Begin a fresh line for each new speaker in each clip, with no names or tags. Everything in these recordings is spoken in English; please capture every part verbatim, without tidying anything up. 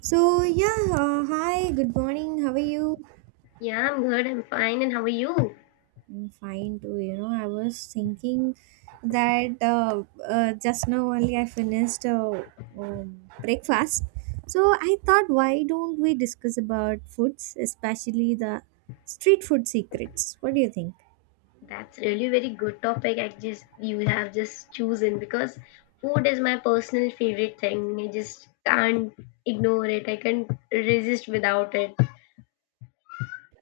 So yeah, uh, hi, good morning. How are you?
Yeah, I'm good. I'm fine. And how are you?
I'm fine too. You know, I was thinking that uh, uh, just now only I finished uh, um, breakfast. So I thought, why don't we discuss about foods, especially the street food secrets? What do you think?
That's really very good topic. I just you have just chosen because food is my personal favorite thing. I just can't ignore it. I can't resist without it.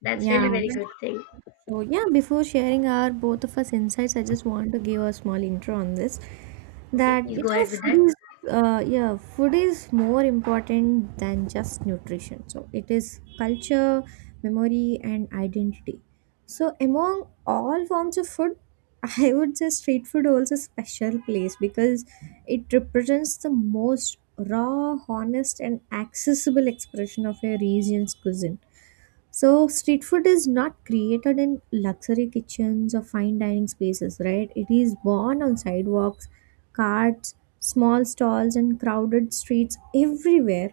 That's
Yeah.
really very good thing.
So, yeah, before sharing our both of us insights, I just want to give a small intro on this.
Okay,
That
please
you
go
know,
ahead with that.
food is uh, yeah, food is more important than just nutrition. So it is culture, memory, and identity. So among all forms of food, I would say street food holds a special place because it represents the most raw, honest, and accessible expression of a region's cuisine. So street food is not created in luxury kitchens or fine dining spaces, right? It is born on sidewalks, carts, small stalls, and crowded streets everywhere,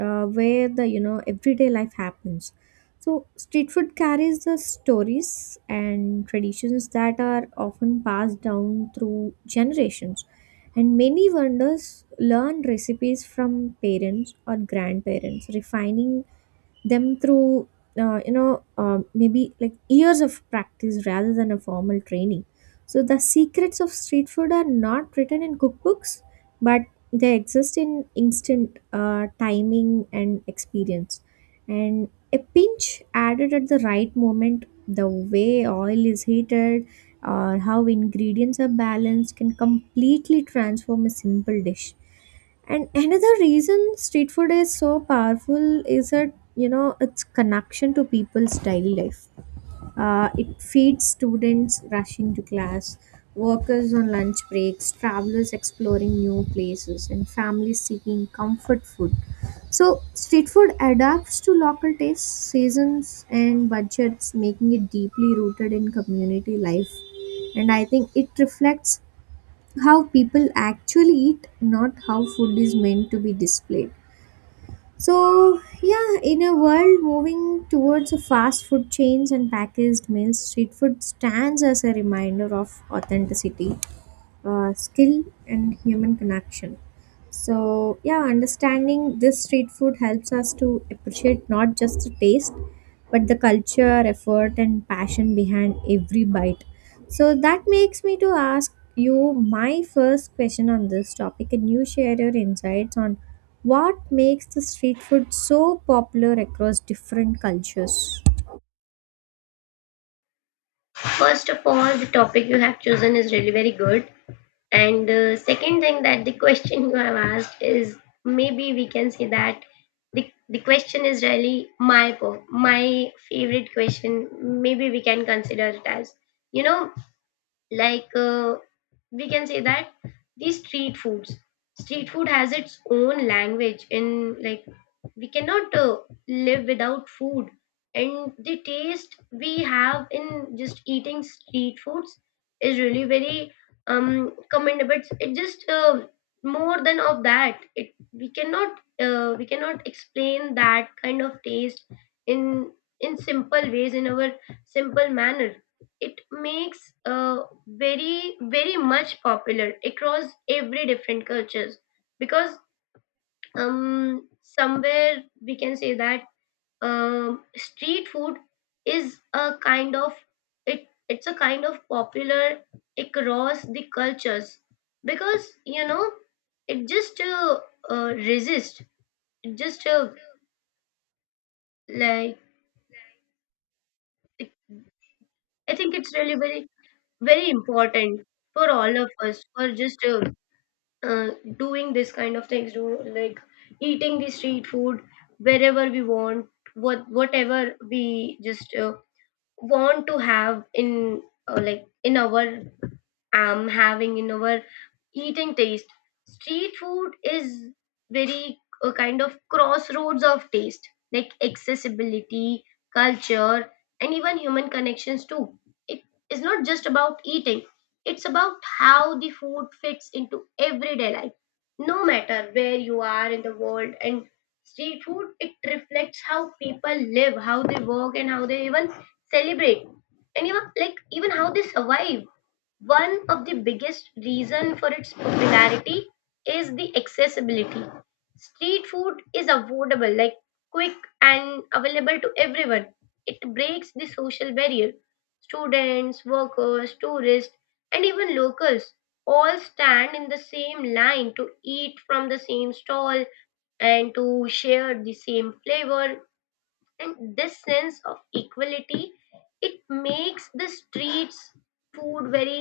uh, where the you know everyday life happens. So street food carries the stories and traditions that are often passed down through generations, and many vendors learn recipes from parents or grandparents, refining them through uh, you know uh, maybe like years of practice rather than a formal training. So the secrets of street food are not written in cookbooks, but they exist in instant uh, timing and experience, and a pinch added at the right moment, the way oil is heated or how ingredients are balanced can completely transform a simple dish. And another reason street food is so powerful is that you know its connection to people's daily life. Uh, it feeds students rushing to class, workers on lunch breaks, travelers exploring new places, and families seeking comfort food. So street food adapts to local tastes, seasons, and budgets, making it deeply rooted in community life, and I think it reflects how people actually eat, not how food is meant to be displayed. So, yeah, in a world moving towards fast food chains and packaged meals, street food stands as a reminder of authenticity, uh, skill, and human connection. So yeah, understanding this street food helps us to appreciate not just the taste, but the culture, effort, and passion behind every bite. So that makes me to ask you my first question on this topic, and you share your insights on what makes the street food so popular across different cultures.
First of all, the topic you have chosen is really very good. And the second thing that the question you have asked is maybe we can say that the, the question is really my po- my favorite question. Maybe we can consider it as you know like uh, we can say that these street foods street food has its own language in like we cannot uh, live without food, and the taste we have in just eating street foods is really very um commendable. It's, it just uh, more than of that, it we cannot uh, we cannot explain that kind of taste in in simple ways, in our simple manner. It makes uh, very very much popular across every different cultures, because um somewhere we can say that um street food is a kind of, it it's a kind of popular across the cultures, because you know it just uh, uh resist. It just uh, like, I think it's really very very important for all of us for just uh, uh, doing this kind of things, do like eating the street food wherever we want, what whatever we just uh, want to have in uh, like in our am having in our eating taste. Street food is very a kind of crossroads of taste, like accessibility, culture, and even human connections too. It is not just about eating; it's about how the food fits into everyday life, no matter where you are in the world. And street food, it reflects how people live, how they work, and how they even celebrate, and even like even how they survive. One of the biggest reason for its popularity is the accessibility. Street food is affordable, like quick, and available to everyone. It breaks the social barrier. Students, workers, tourists, and even locals all stand in the same line to eat from the same stall and to share the same flavor. And this sense of equality, it makes the streets food very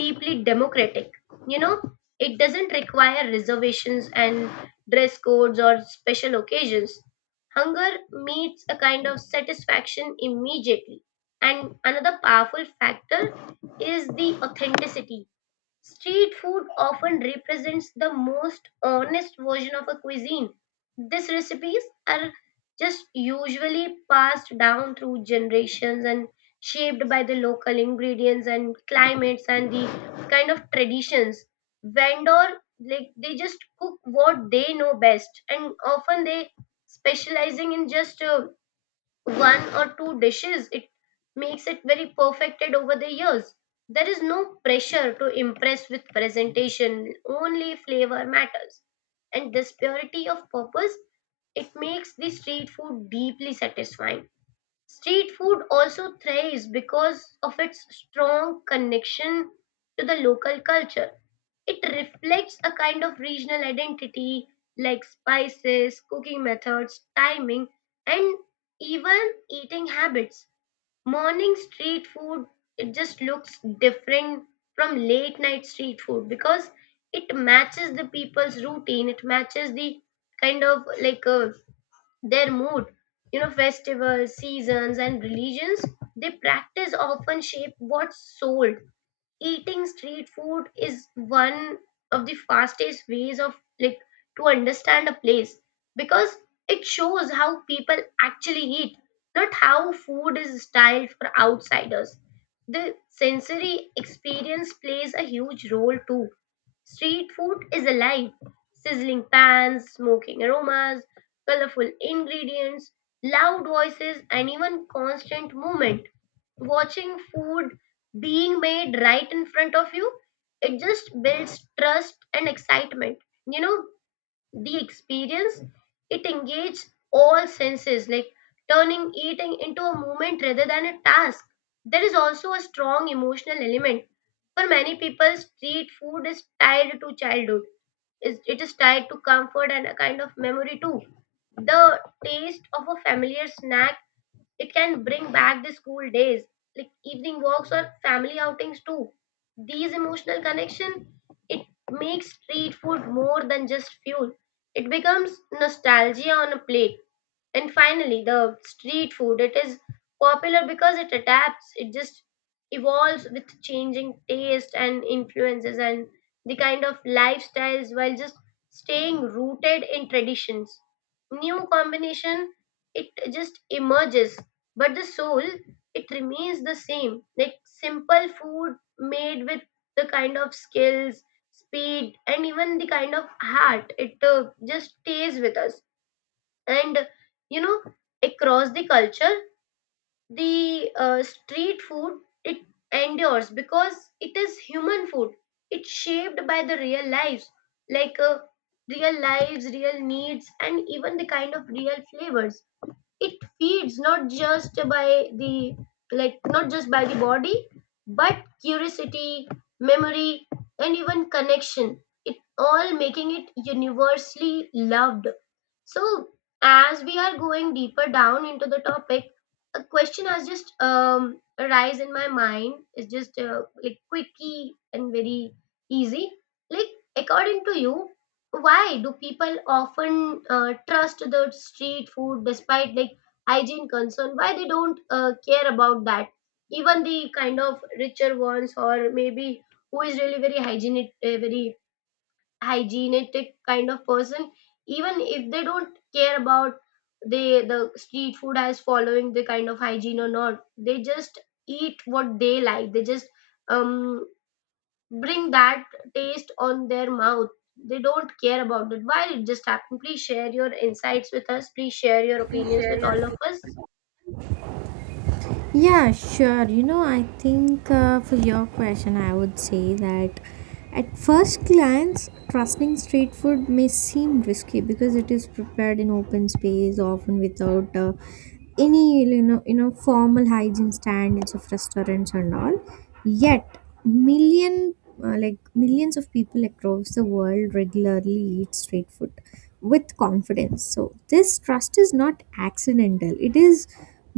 deeply democratic. You know, it doesn't require reservations and dress codes or special occasions. Hunger meets a kind of satisfaction immediately. And another powerful factor is the authenticity. Street food often represents the most honest version of a cuisine. These recipes are just usually passed down through generations, and shaped by the local ingredients and climates and the kind of traditions. Vendor, like they just cook what they know best, and often they specializing in just uh, one or two dishes. It makes it very perfected over the years. There is no pressure to impress with presentation, only flavor matters. And this purity of purpose, it makes the street food deeply satisfying. Street food also thrives because of its strong connection to the local culture. It reflects a kind of regional identity, like spices, cooking methods, timing, and even eating habits. Morning street food, it just looks different from late night street food, because it matches the people's routine, it matches the kind of like uh, their mood. You know, festivals, seasons, and religions they practice often shape what's sold. Eating street food is one of the fastest ways of like to understand a place, because it shows how people actually eat, not how food is styled for outsiders. The sensory experience plays a huge role too. Street food is alive. Sizzling pans, smoking aromas, colorful ingredients, loud voices, and even constant movement. Watching food being made right in front of you, it just builds trust and excitement. You know, the experience, it engaged all senses, like turning eating into a movement rather than a task. There is also a strong emotional element. For many people, street food is tied to childhood. Is- it is tied to comfort and a kind of memory too. The taste of a familiar snack, it can bring back the school days, like evening walks or family outings too. These emotional connection, it makes street food more than just fuel. It becomes nostalgia on a plate. And finally, the street food, it is popular because it adapts. It just evolves with changing taste and influences and the kind of lifestyles, while just staying rooted in traditions. New combination, it just emerges, but the soul, it remains the same, like simple food made with the kind of skills, speed, and even the kind of heart. It uh, just stays with us. And you know, across the culture, the uh, street food, it endures because it is human food. It's shaped by the real lives, like uh, real lives real needs and even the kind of real flavors. It feeds not just by the like not just by the body, but curiosity, memory, and even connection. It all making it universally loved. So, as we are going deeper down into the topic, a question has just um, arise in my mind. It's just uh, like quickie and very easy. Like, according to you, why do people often uh, trust the street food despite like hygiene concern? Why they don't uh, care about that? Even the kind of richer ones, or maybe who is really very hygienic, uh, very hygienetic kind of person, even if they don't care about they the street food as following the kind of hygiene or not, they just eat what they like. They just um bring that taste on their mouth. They don't care about it. Why it just happened? Please share your insights with us, please share your opinions with all of us.
Yeah, sure. You know, I think uh, for your question, I would say that at first glance, trusting street food may seem risky because it is prepared in open space, often without uh, any you know you know formal hygiene standards of restaurants and all. Yet, million uh, like millions of people across the world regularly eat street food with confidence. So this trust is not accidental. It is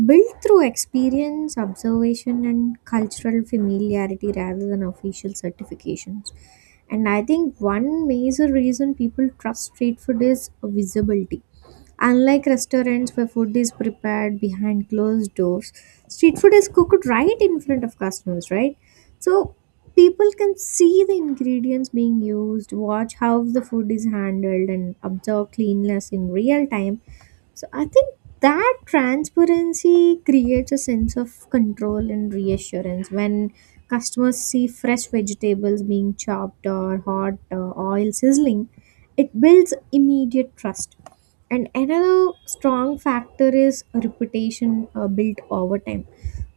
built through experience, observation, and cultural familiarity rather than official certifications. And I think one major reason people trust street food is visibility. Unlike restaurants where food is prepared behind closed doors, street food is cooked right in front of customers, right? So people can see the ingredients being used, watch how the food is handled, and observe cleanliness in real time. So I think that transparency creates a sense of control and reassurance. When customers see fresh vegetables being chopped or hot uh, oil sizzling, it builds immediate trust. And another strong factor is reputation uh, built over time.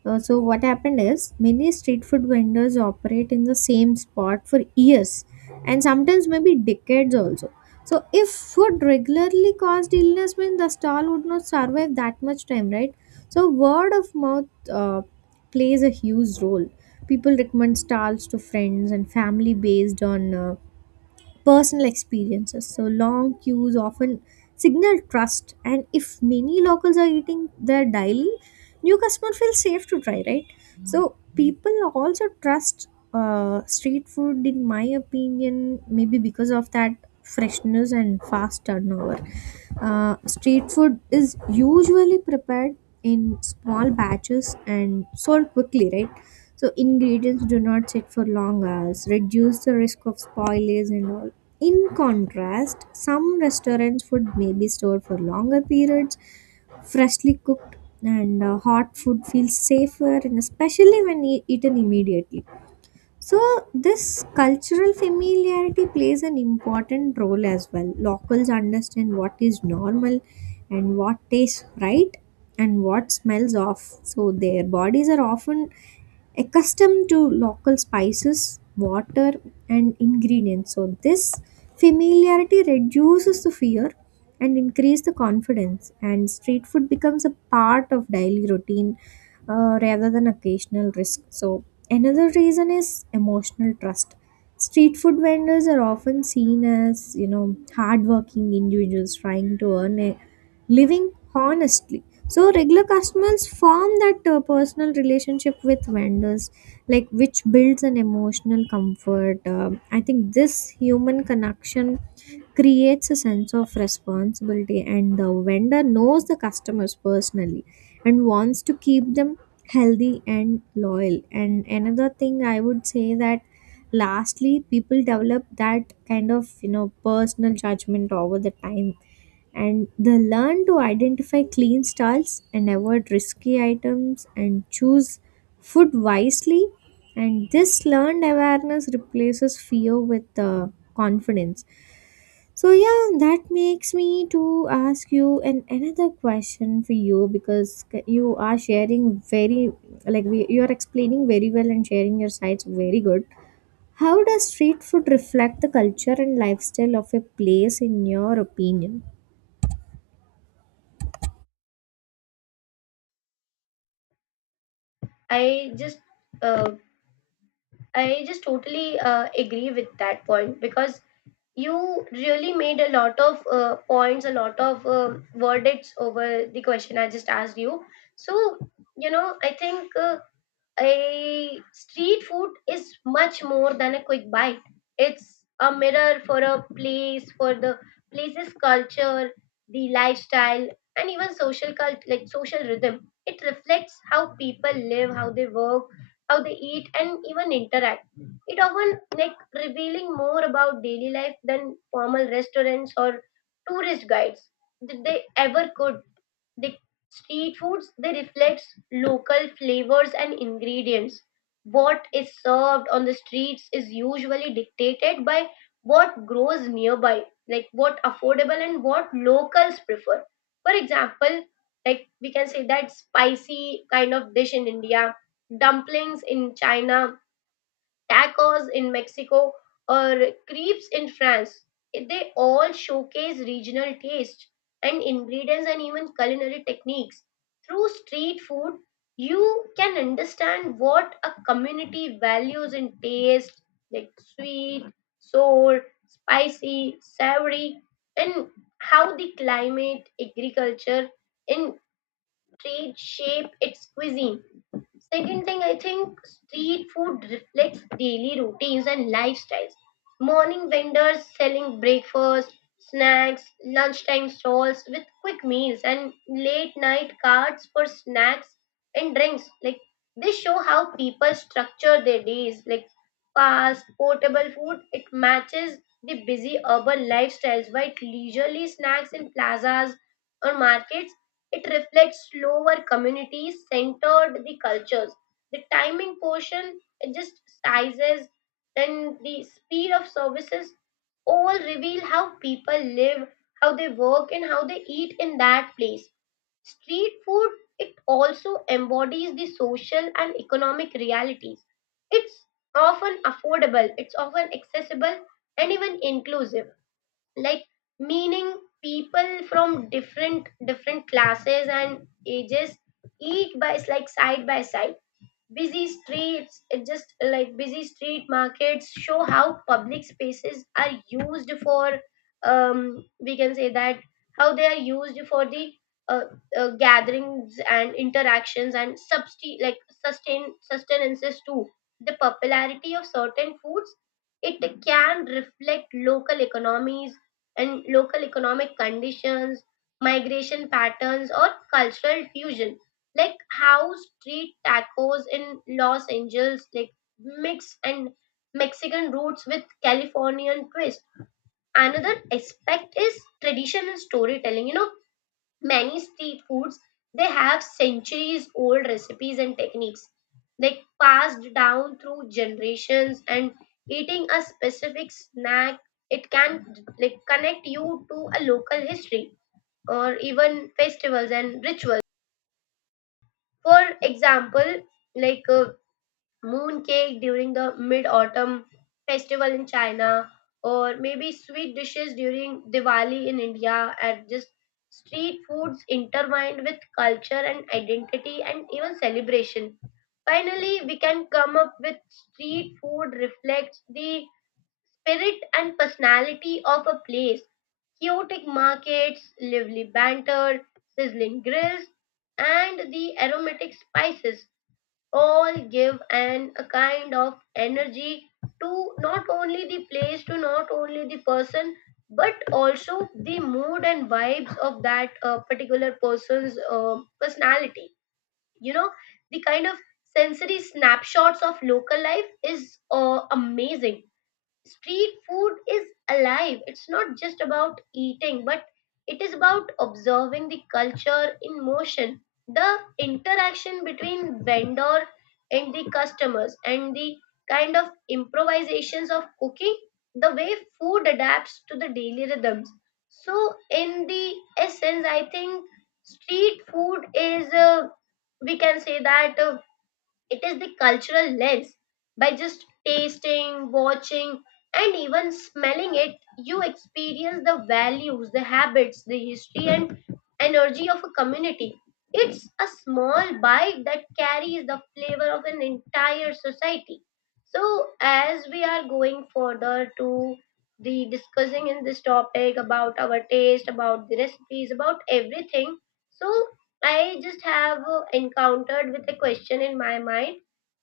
uh, So what happened is many street food vendors operate in the same spot for years, and sometimes maybe decades also. So if food regularly caused illness, mean the stall would not survive that much time, right? So word of mouth uh, plays a huge role. People recommend stalls to friends and family based on uh, personal experiences. So long queues often signal trust, and if many locals are eating there daily, new customers feel safe to try, right? So people also trust uh, street food, in my opinion, maybe because of that freshness and fast turnover. Uh, street food is usually prepared in small batches and sold quickly, right? So ingredients do not sit for long hours, reduce the risk of spoilage and all. In contrast, some restaurants' food may be stored for longer periods, freshly cooked, and uh, hot food feels safer, and especially when e- eaten immediately. So this cultural familiarity plays an important role as well. Locals understand what is normal and what tastes right and what smells off, so their bodies are often accustomed to local spices, water, and ingredients. So this familiarity reduces the fear and increase the confidence, and street food becomes a part of daily routine uh, rather than occasional risk. So another reason is emotional trust. Street food vendors are often seen as you know hardworking individuals trying to earn a living honestly, so regular customers form that uh, personal relationship with vendors, like which builds an emotional comfort. Um, I think this human connection creates a sense of responsibility, and the vendor knows the customers personally and wants to keep them healthy and loyal. And another thing I would say that lastly, people develop that kind of you know personal judgment over the time, and they learn to identify clean stalls and avoid risky items and choose food wisely, and this learned awareness replaces fear with uh, confidence. So yeah, that makes me to ask you an another question for you, because c- you are sharing very like we, you are explaining very well and sharing your sides very good. How does street food reflect the culture and lifestyle of a place in your opinion?
i just uh, I just totally uh, agree with that point, because you really made a lot of uh, points, a lot of um verdicts over the question I just asked you. So you know, I think uh, a street food is much more than a quick bite. It's a mirror for a place, for the place's culture, the lifestyle, and even social cult like social rhythm. It reflects how people live, how they work, how they eat, and even interact. It often like revealing more about daily life than formal restaurants or tourist guides did they ever could. The street foods, they reflects local flavors and ingredients. What is served on the streets is usually dictated by what grows nearby, like what affordable and what locals prefer. For example, like we can say that spicy kind of dish in India, dumplings in China, tacos in Mexico, or crepes in France. eh, They all showcase regional taste and ingredients and even culinary techniques. Through street food, you can understand what a community values in taste, like sweet, sour, spicy, savory, and how the climate, agriculture, and trade shape its cuisine. Second thing, I think street food reflects daily routines and lifestyles. Morning vendors selling breakfast snacks, lunchtime stalls with quick meals, and late night carts for snacks and drinks, like they show how people structure their days. Like fast, portable food, it matches the busy urban lifestyles, while leisurely snacks in plazas or markets, it reflects slower communities centered the cultures. The timing portion, it just sizes and the speed of services, all reveal how people live, how they work, and how they eat in that place. Street food, it also embodies the social and economic realities. It's often affordable, it's often accessible, and even inclusive, like meaning people from different different classes and ages eat by like side by side. Busy streets, it just like busy street markets show how public spaces are used for, um we can say that, how they are used for the uh, uh, gatherings and interactions and substi- like sustain sustenances too. The popularity of certain foods, it can reflect local economies and local economic conditions, migration patterns, or cultural fusion, like how street tacos in Los Angeles like mix and Mexican roots with Californian twist. Another aspect is traditional storytelling. You know, many street foods, they have centuries old recipes and techniques, like passed down through generations. And eating a specific snack, it can like connect you to a local history or even festivals and rituals. For example, like a moon cake during the mid autumn festival in China, or maybe sweet dishes during Diwali in India, and just street foods intertwined with culture and identity and even celebration. Finally, we can come up with street food reflects the spirit and personality of a place. Chaotic markets, lively banter, sizzling grills, and the aromatic spices, all give an a kind of energy to not only the place, to not only the person, but also the mood and vibes of that uh, particular person's uh, personality. You know, the kind of sensory snapshots of local life is uh, amazing. Street food is alive. It's not just about eating, but it is about observing the culture in motion, the interaction between vendor and the customers, and the kind of improvisations of cooking, the way food adapts to the daily rhythms. So, in the essence, I think street food is, uh, we can say that. Uh, it is the cultural lens. By just tasting, watching, and even smelling it, you experience the values, the habits, the history, and energy of a community. It's a small bite that carries the flavor of an entire society. So, as we are going further to the discussing in this topic about our taste, about the recipes, about everything, so I just have uh, encountered with a question in my mind.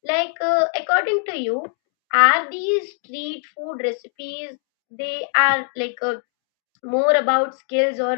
Like, uh, according to you, are these street food recipes they are like uh, more about skills or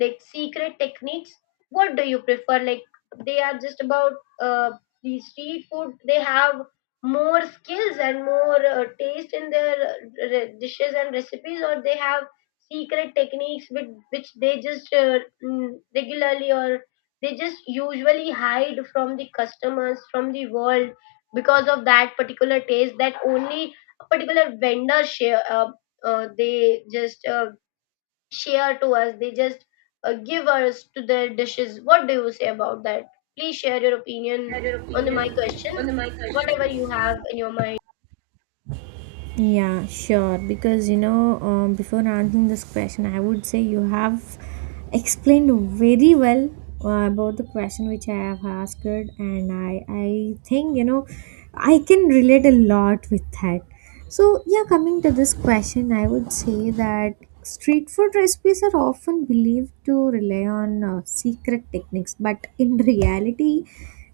like secret techniques, what do you prefer? Like, they are just about uh, the street food, they have more skills and more uh, taste in their uh, re- dishes and recipes, or they have secret techniques with which they just uh, mm, regularly, or they just usually hide from the customers, from the world because of that particular taste that only a particular vendor share, uh, uh, they just uh, share to us. They just uh, give us to their dishes. What do you say about that? Please share your opinion on the, my question, whatever you have in your mind.
Yeah, sure. Because you know, um, before answering this question, I would say you have explained very well uh, about the question which I have asked, and I I think you know I can relate a lot with that. So yeah, coming to this question, I would say that street food recipes are often believed to rely on uh, secret techniques, but in reality,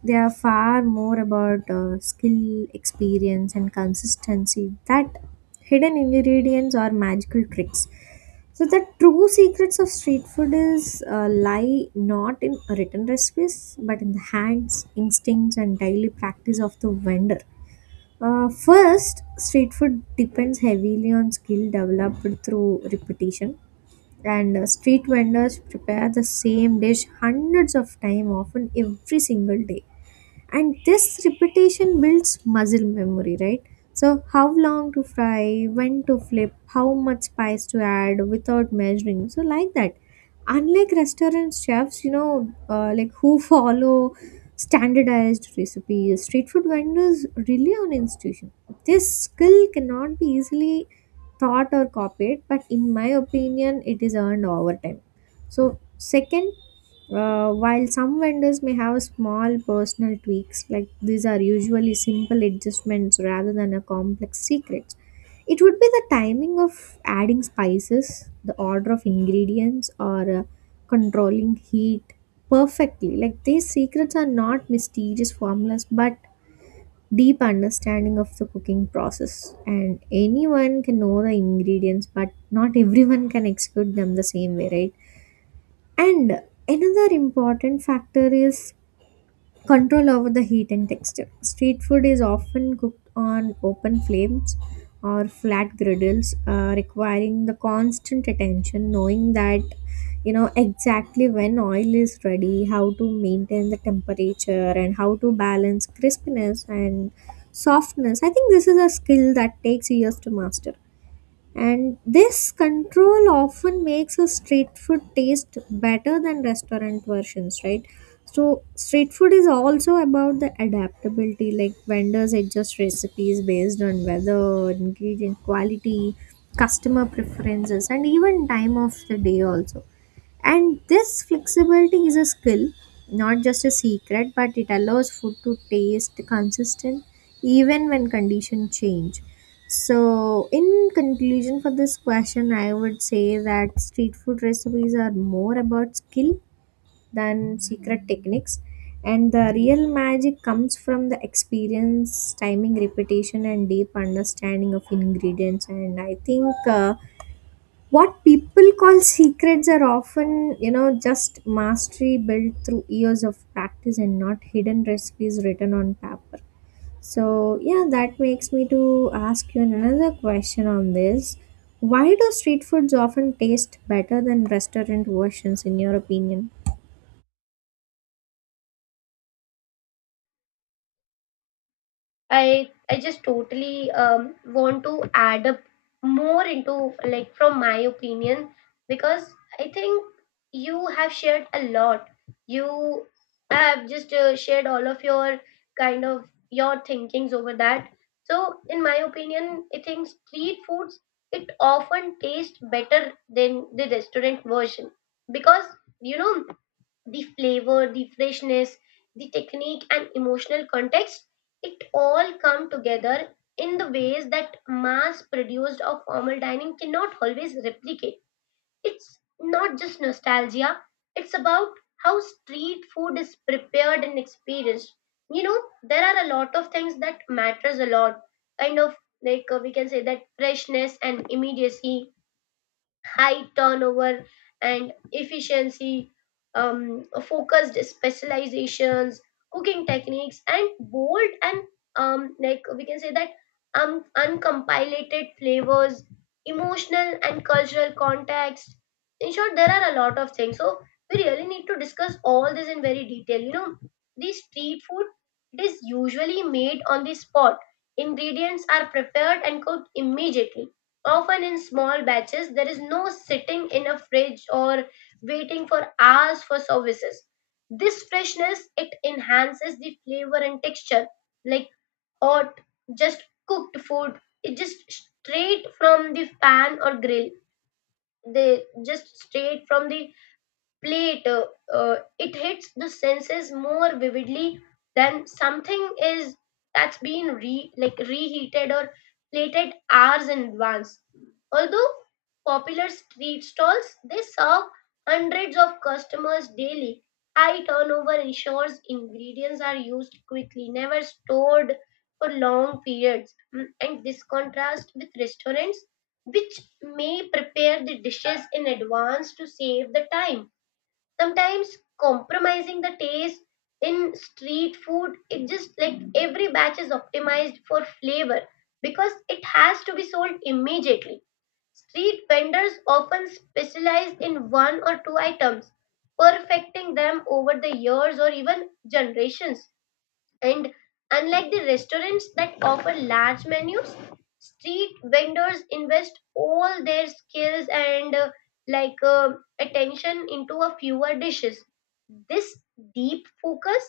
they are far more about uh, skill, experience, and consistency that hidden ingredients or magical tricks. So the true secrets of street food is uh, lie not in written recipes but in the hands, instincts, and daily practice of the vendor. Uh, first, street food depends heavily on skill developed through repetition, and uh, street vendors prepare the same dish hundreds of times, often every single day, and this repetition builds muscle memory, right? So how long to fry, when to flip, how much spice to add without measuring, so like that. Unlike restaurant chefs, you know, uh, like who follow standardized recipes, street food vendors rely on institution. This skill cannot be easily taught or copied, but in my opinion it is earned over time. So second, uh, while some vendors may have small personal tweaks, like these are usually simple adjustments rather than a complex secret. It would be the timing of adding spices, the order of ingredients, or uh, controlling heat perfectly. Like these secrets are not mysterious formulas, but deep understanding of the cooking process. And anyone can know the ingredients, but not everyone can execute them the same way, right? And another important factor is control over the heat and texture. Street food is often cooked on open flames or flat griddles, uh, requiring the constant attention, knowing that you know exactly when oil is ready, how to maintain the temperature, and how to balance crispness and softness. I think this is a skill that takes years to master, and this control often makes a street food taste better than restaurant versions, right? So street food is also about the adaptability. Like vendors adjust recipes based on weather, ingredient quality, customer preferences, and even time of the day also, and this flexibility is a skill, not just a secret, but it allows food to taste consistent even when conditions change. So in conclusion for this question, I would say that street food recipes are more about skill than secret techniques, and the real magic comes from the experience, timing, repetition, and deep understanding of ingredients. And I think uh, what people call secrets are often you know just mastery built through years of practice and not hidden recipes written on paper. So yeah, that makes me to ask you another question on this. Why do street foods often taste better than restaurant versions in your opinion?
I I just totally um, want to add up more into, like, from my opinion, because I think you have shared a lot. You have just uh, shared all of your kind of your thinkings over that. So in my opinion, I think street foods, it often tastes better than the restaurant version because, you know, the flavor, the freshness, the technique, and emotional context, it all come together in the ways that mass produced or formal dining cannot always replicate. It's not just nostalgia, it's about how street food is prepared and experienced. You know, there are a lot of things that matters a lot. Kind of like, uh, we can say that, freshness and immediacy, high turnover and efficiency, um, focused specializations, cooking techniques, and bold and um, like we can say that, um, uncompiled flavors, emotional and cultural context. In short, there are a lot of things. So we really need to discuss all this in very detail. You know, the street food, it is usually made on the spot. Ingredients are prepared and cooked immediately, often in small batches. There is no sitting in a fridge or waiting for hours for services. This freshness, it enhances the flavor and texture. Like hot just cooked food, it just straight from the pan or grill, they just straight from the plate, uh, uh, it hits the senses more vividly than something is that's been re like reheated or plated hours in advance. Although popular street stalls, they serve hundreds of customers daily, high turnover ensures ingredients are used quickly, never stored for long periods. Mm, and this contrasts with restaurants, which may prepare the dishes in advance to save the time, sometimes compromising the taste. In street food, it just like every batch is optimized for flavor because it has to be sold immediately. Street vendors often specialize in one or two items, perfecting them over the years or even generations. And unlike the restaurants that offer large menus, street vendors invest all their skills and, uh, like uh, attention into a fewer dishes. This deep focus,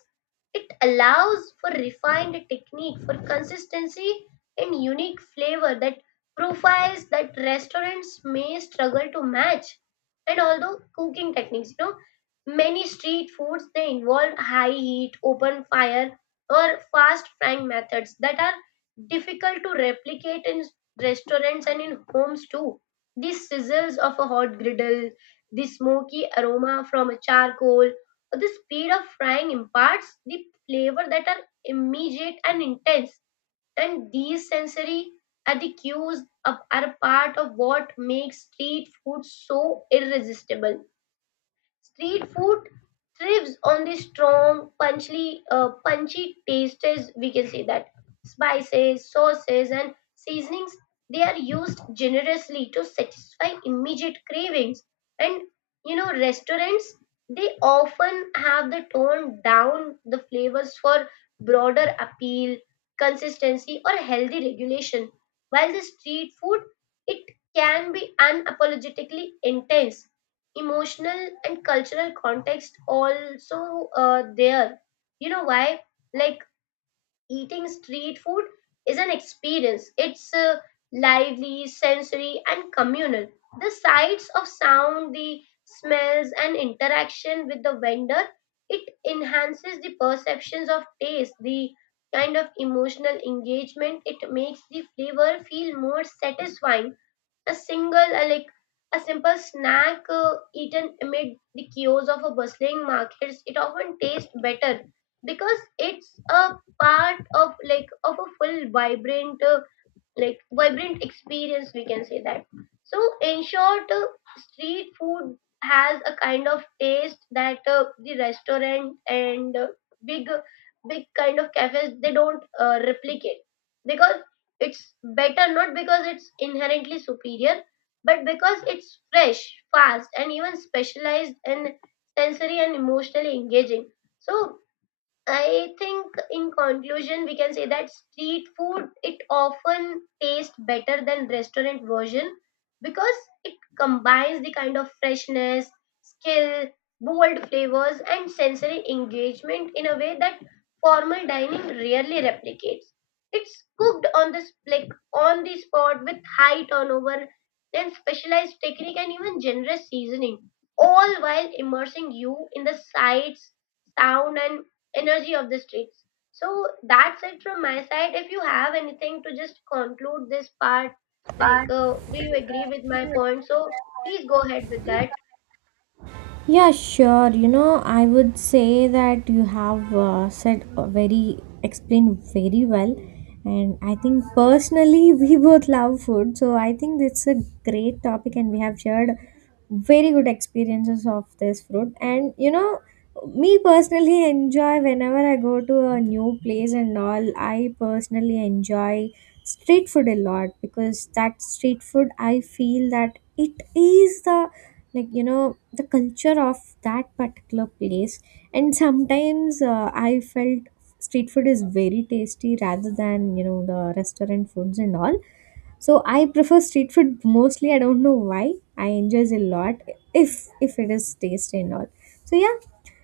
it allows for refined technique, for consistency and unique flavor that profiles that restaurants may struggle to match. And although cooking techniques, you know, many street foods they involve high heat, open fire or fast frying methods that are difficult to replicate in restaurants and in homes too. The sizzles of a hot griddle, the smoky aroma from a charcoal, or the speed of frying imparts the flavor that are immediate and intense. And these sensory cues are are a part of what makes street food so irresistible. Street food thrives on the strong, punchy, uh, punchy tastes. We can say that spices, sauces, and seasonings, they are used generously to satisfy immediate cravings. And, you know, restaurants, they often have the tone down the flavors for broader appeal, consistency, or healthy regulation. While the street food, it can be unapologetically intense. Emotional and cultural context also, uh, there, you know why, like eating street food is an experience. It's uh, lively, sensory, and communal. The sights of sound, the smells, and interaction with the vendor, it enhances the perceptions of taste. The kind of emotional engagement, it makes the flavor feel more satisfying. A single, uh, like a simple snack uh, eaten amid the chaos of a bustling markets, it often tastes better because it's a part of, like, of a full vibrant, uh, like vibrant experience, we can say that. So in short, uh, street food has a kind of taste that uh, the restaurant and, uh, big, big kind of cafes, they don't uh, replicate, because it's better. Not because it's inherently superior, but because it's fresh, fast, and even specialized, and sensory, and emotionally engaging. So I think in conclusion we can say that street food, it often tastes better than restaurant version because it combines the kind of freshness, skill, bold flavors, and sensory engagement in a way that formal dining rarely replicates. It's cooked on the sp- like on the spot with high turnover and specialized technique and even generous seasoning, all while immersing you in the sights, sound, and energy of the streets. So that's it from my side. If you have anything to just conclude this part, like, uh, do you agree with my point? So please go ahead with that.
Yeah, sure. You know, I would say that you have uh, said a very, explained very well. And I think personally, we both love food. So I think it's a great topic, and we have shared very good experiences of this food. And you know, me personally enjoy whenever I go to a new place and all, I personally enjoy street food a lot because that street food, I feel that it is the like you know the culture of that particular place. And sometimes uh, I felt street food is very tasty rather than you know the restaurant foods and all. So I prefer street food mostly. I don't know why I enjoy a lot if if it is tasty and all. So yeah,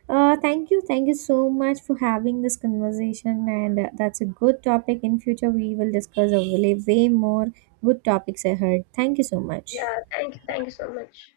uh, thank you, thank you so much for having this conversation, and uh, that's a good topic. In future we will discuss a way way more good topics ahead. Thank you so much.
Yeah, thank you, thank you so much.